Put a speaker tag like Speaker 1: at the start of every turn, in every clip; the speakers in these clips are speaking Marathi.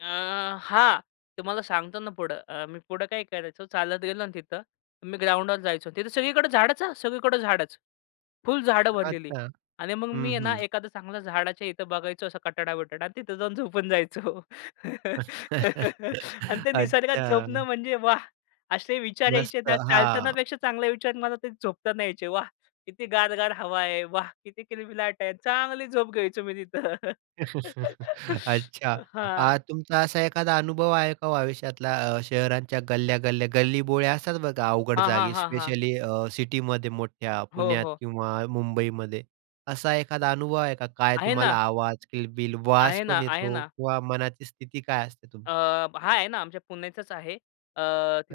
Speaker 1: अ, हां. तुम्हाला सांगतो ना, पुढं अ, मी पुढं काय करायचं चालत गेलो ना तिथं. मी ग्राउंडवर जायचो तिथं. सगळीकडे झाडाचं हं, सगळीकडं झाडच. फुल झाडं भरलेली
Speaker 2: अच्छा.
Speaker 1: आणि मग मी
Speaker 2: हं,
Speaker 1: आहे ना
Speaker 2: हं.
Speaker 1: एखादं चांगलं झाडाच्या इथं बघायचो असा कठडा, बिठडा आणि तिथं जाऊन झोपून जायचो. आणि ते निसर्गात
Speaker 2: अच्छा.
Speaker 1: झोपणं म्हणजे वाह! असे विचार
Speaker 2: मस्त.
Speaker 1: यायचे ना,
Speaker 2: हां.
Speaker 1: चालतानापेक्षा चांगले विचार मला ते झोपताना यायचे. वाह! किती गार-गार हवा आहे, वाह! किती किलबिलाट आहे. चांगली झोप घ्यायचो मी तिथं.
Speaker 2: अच्छा.
Speaker 1: हां.
Speaker 2: आ तुमचा असा एखादा अनुभव आहे का हो आयुष्यातला अ, शहरांच्या गल्ल्या-गल्ल्या गल्लीबोळ्या असतात बघा. अवघड
Speaker 1: हां, हां,
Speaker 2: जागी
Speaker 1: हां, हां.
Speaker 2: स्पेशली अ, सिटीमध्ये मोठ्या,
Speaker 1: हो,
Speaker 2: पुण्यात
Speaker 1: हो.
Speaker 2: किंवा मुंबईमध्ये. असा एखादा अनुभव आहे का काय
Speaker 1: आहे
Speaker 2: तुम्हाला
Speaker 1: ना.
Speaker 2: आवाज, किलबिल, वास
Speaker 1: आहे ना,
Speaker 2: पण
Speaker 1: आहे
Speaker 2: येतो
Speaker 1: ना.
Speaker 2: किंवा मनाची स्थिती काय असते तुमची?
Speaker 1: अ, हां, आहे ना आमच्या पुण्याचाच आहे. अ,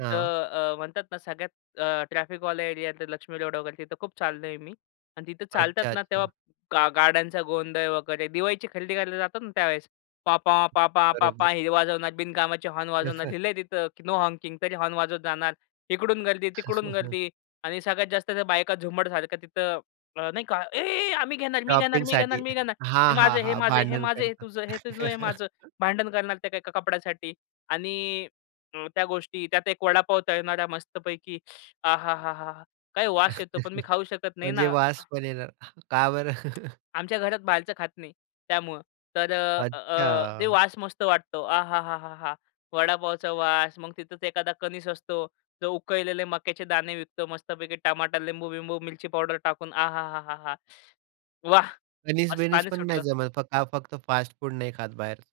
Speaker 2: हां.
Speaker 1: अ, म्हणतात ना सगळ्यात अ, ट्रॅफिकवाले एरियात लक्ष्मी रोड वगैरे तिथं खूप चाललोय मी. आणि तिथं चालतात
Speaker 2: अच्छा,
Speaker 1: ना, तेव्हा
Speaker 2: अच्छा.
Speaker 1: गा गाड्यांचा गोंधळ वगैरे, दिवाळीची खरेदी करायला जातात ना त्यावेळेस. पॉपॉ, पॉपॉ, पॉपॉ
Speaker 2: बरोबर.
Speaker 1: हे वाजवणार बिनकामाचे हॉर्न वाजवणार. लिहिलंय तिथं की नो हॉकिंग तरी हॉर्न वाजवत जाणार. इकडून गर्दी, तिकडून गर्दी आणि सगळ्यात जास्त त्या बायका झुंबडसारख्या तिथं अ, नाही का, "ए, ए आम्ही घेणार, मी घेणार, मी घेणार,
Speaker 2: शॉपिंगसाठी.
Speaker 1: मी घेणार.
Speaker 2: हां,
Speaker 1: हे
Speaker 2: हां,
Speaker 1: माझं आहे. हे
Speaker 2: हां,
Speaker 1: माझं आहे. हे
Speaker 2: भांडण
Speaker 1: माझं आहे. हे
Speaker 2: करतात.
Speaker 1: तुझं. हे तुझं आहे." हे माझं भांडण करणार त्या एका कपड्यासाठी आणि अं, त्या गोष्टी त्यात एक वडापाव तळणाऱ्या मस्तपैकी "आहा! हा, हा, हा!" काय वास येतो, पण मी खाऊ शकत नाही
Speaker 2: म्हणजे
Speaker 1: ना
Speaker 2: वास पण येणार. का बरं?
Speaker 1: आमच्या घरात बाहेरचं खात नाही त्यामुळं. तर अ, अ, ते
Speaker 2: अच्छा.
Speaker 1: वास मस्त वाटतो. आहाहाहाहा! वडापावचा वास मग तिथंच एखादा कणीस असतो. जो उकळलेले मक्याचे दाणे विकतो मस्तपैकी टमाटर, लिंबू बिम्बू मिरची पावडर टाकून आहाहाहाहा! वाह! असं
Speaker 2: कणीस-बिनीस
Speaker 1: पाणी
Speaker 2: पण नाही
Speaker 1: सुटलं.
Speaker 2: जमत? फ का फक्त फास्ट फूड नाही खात बाहेरचं?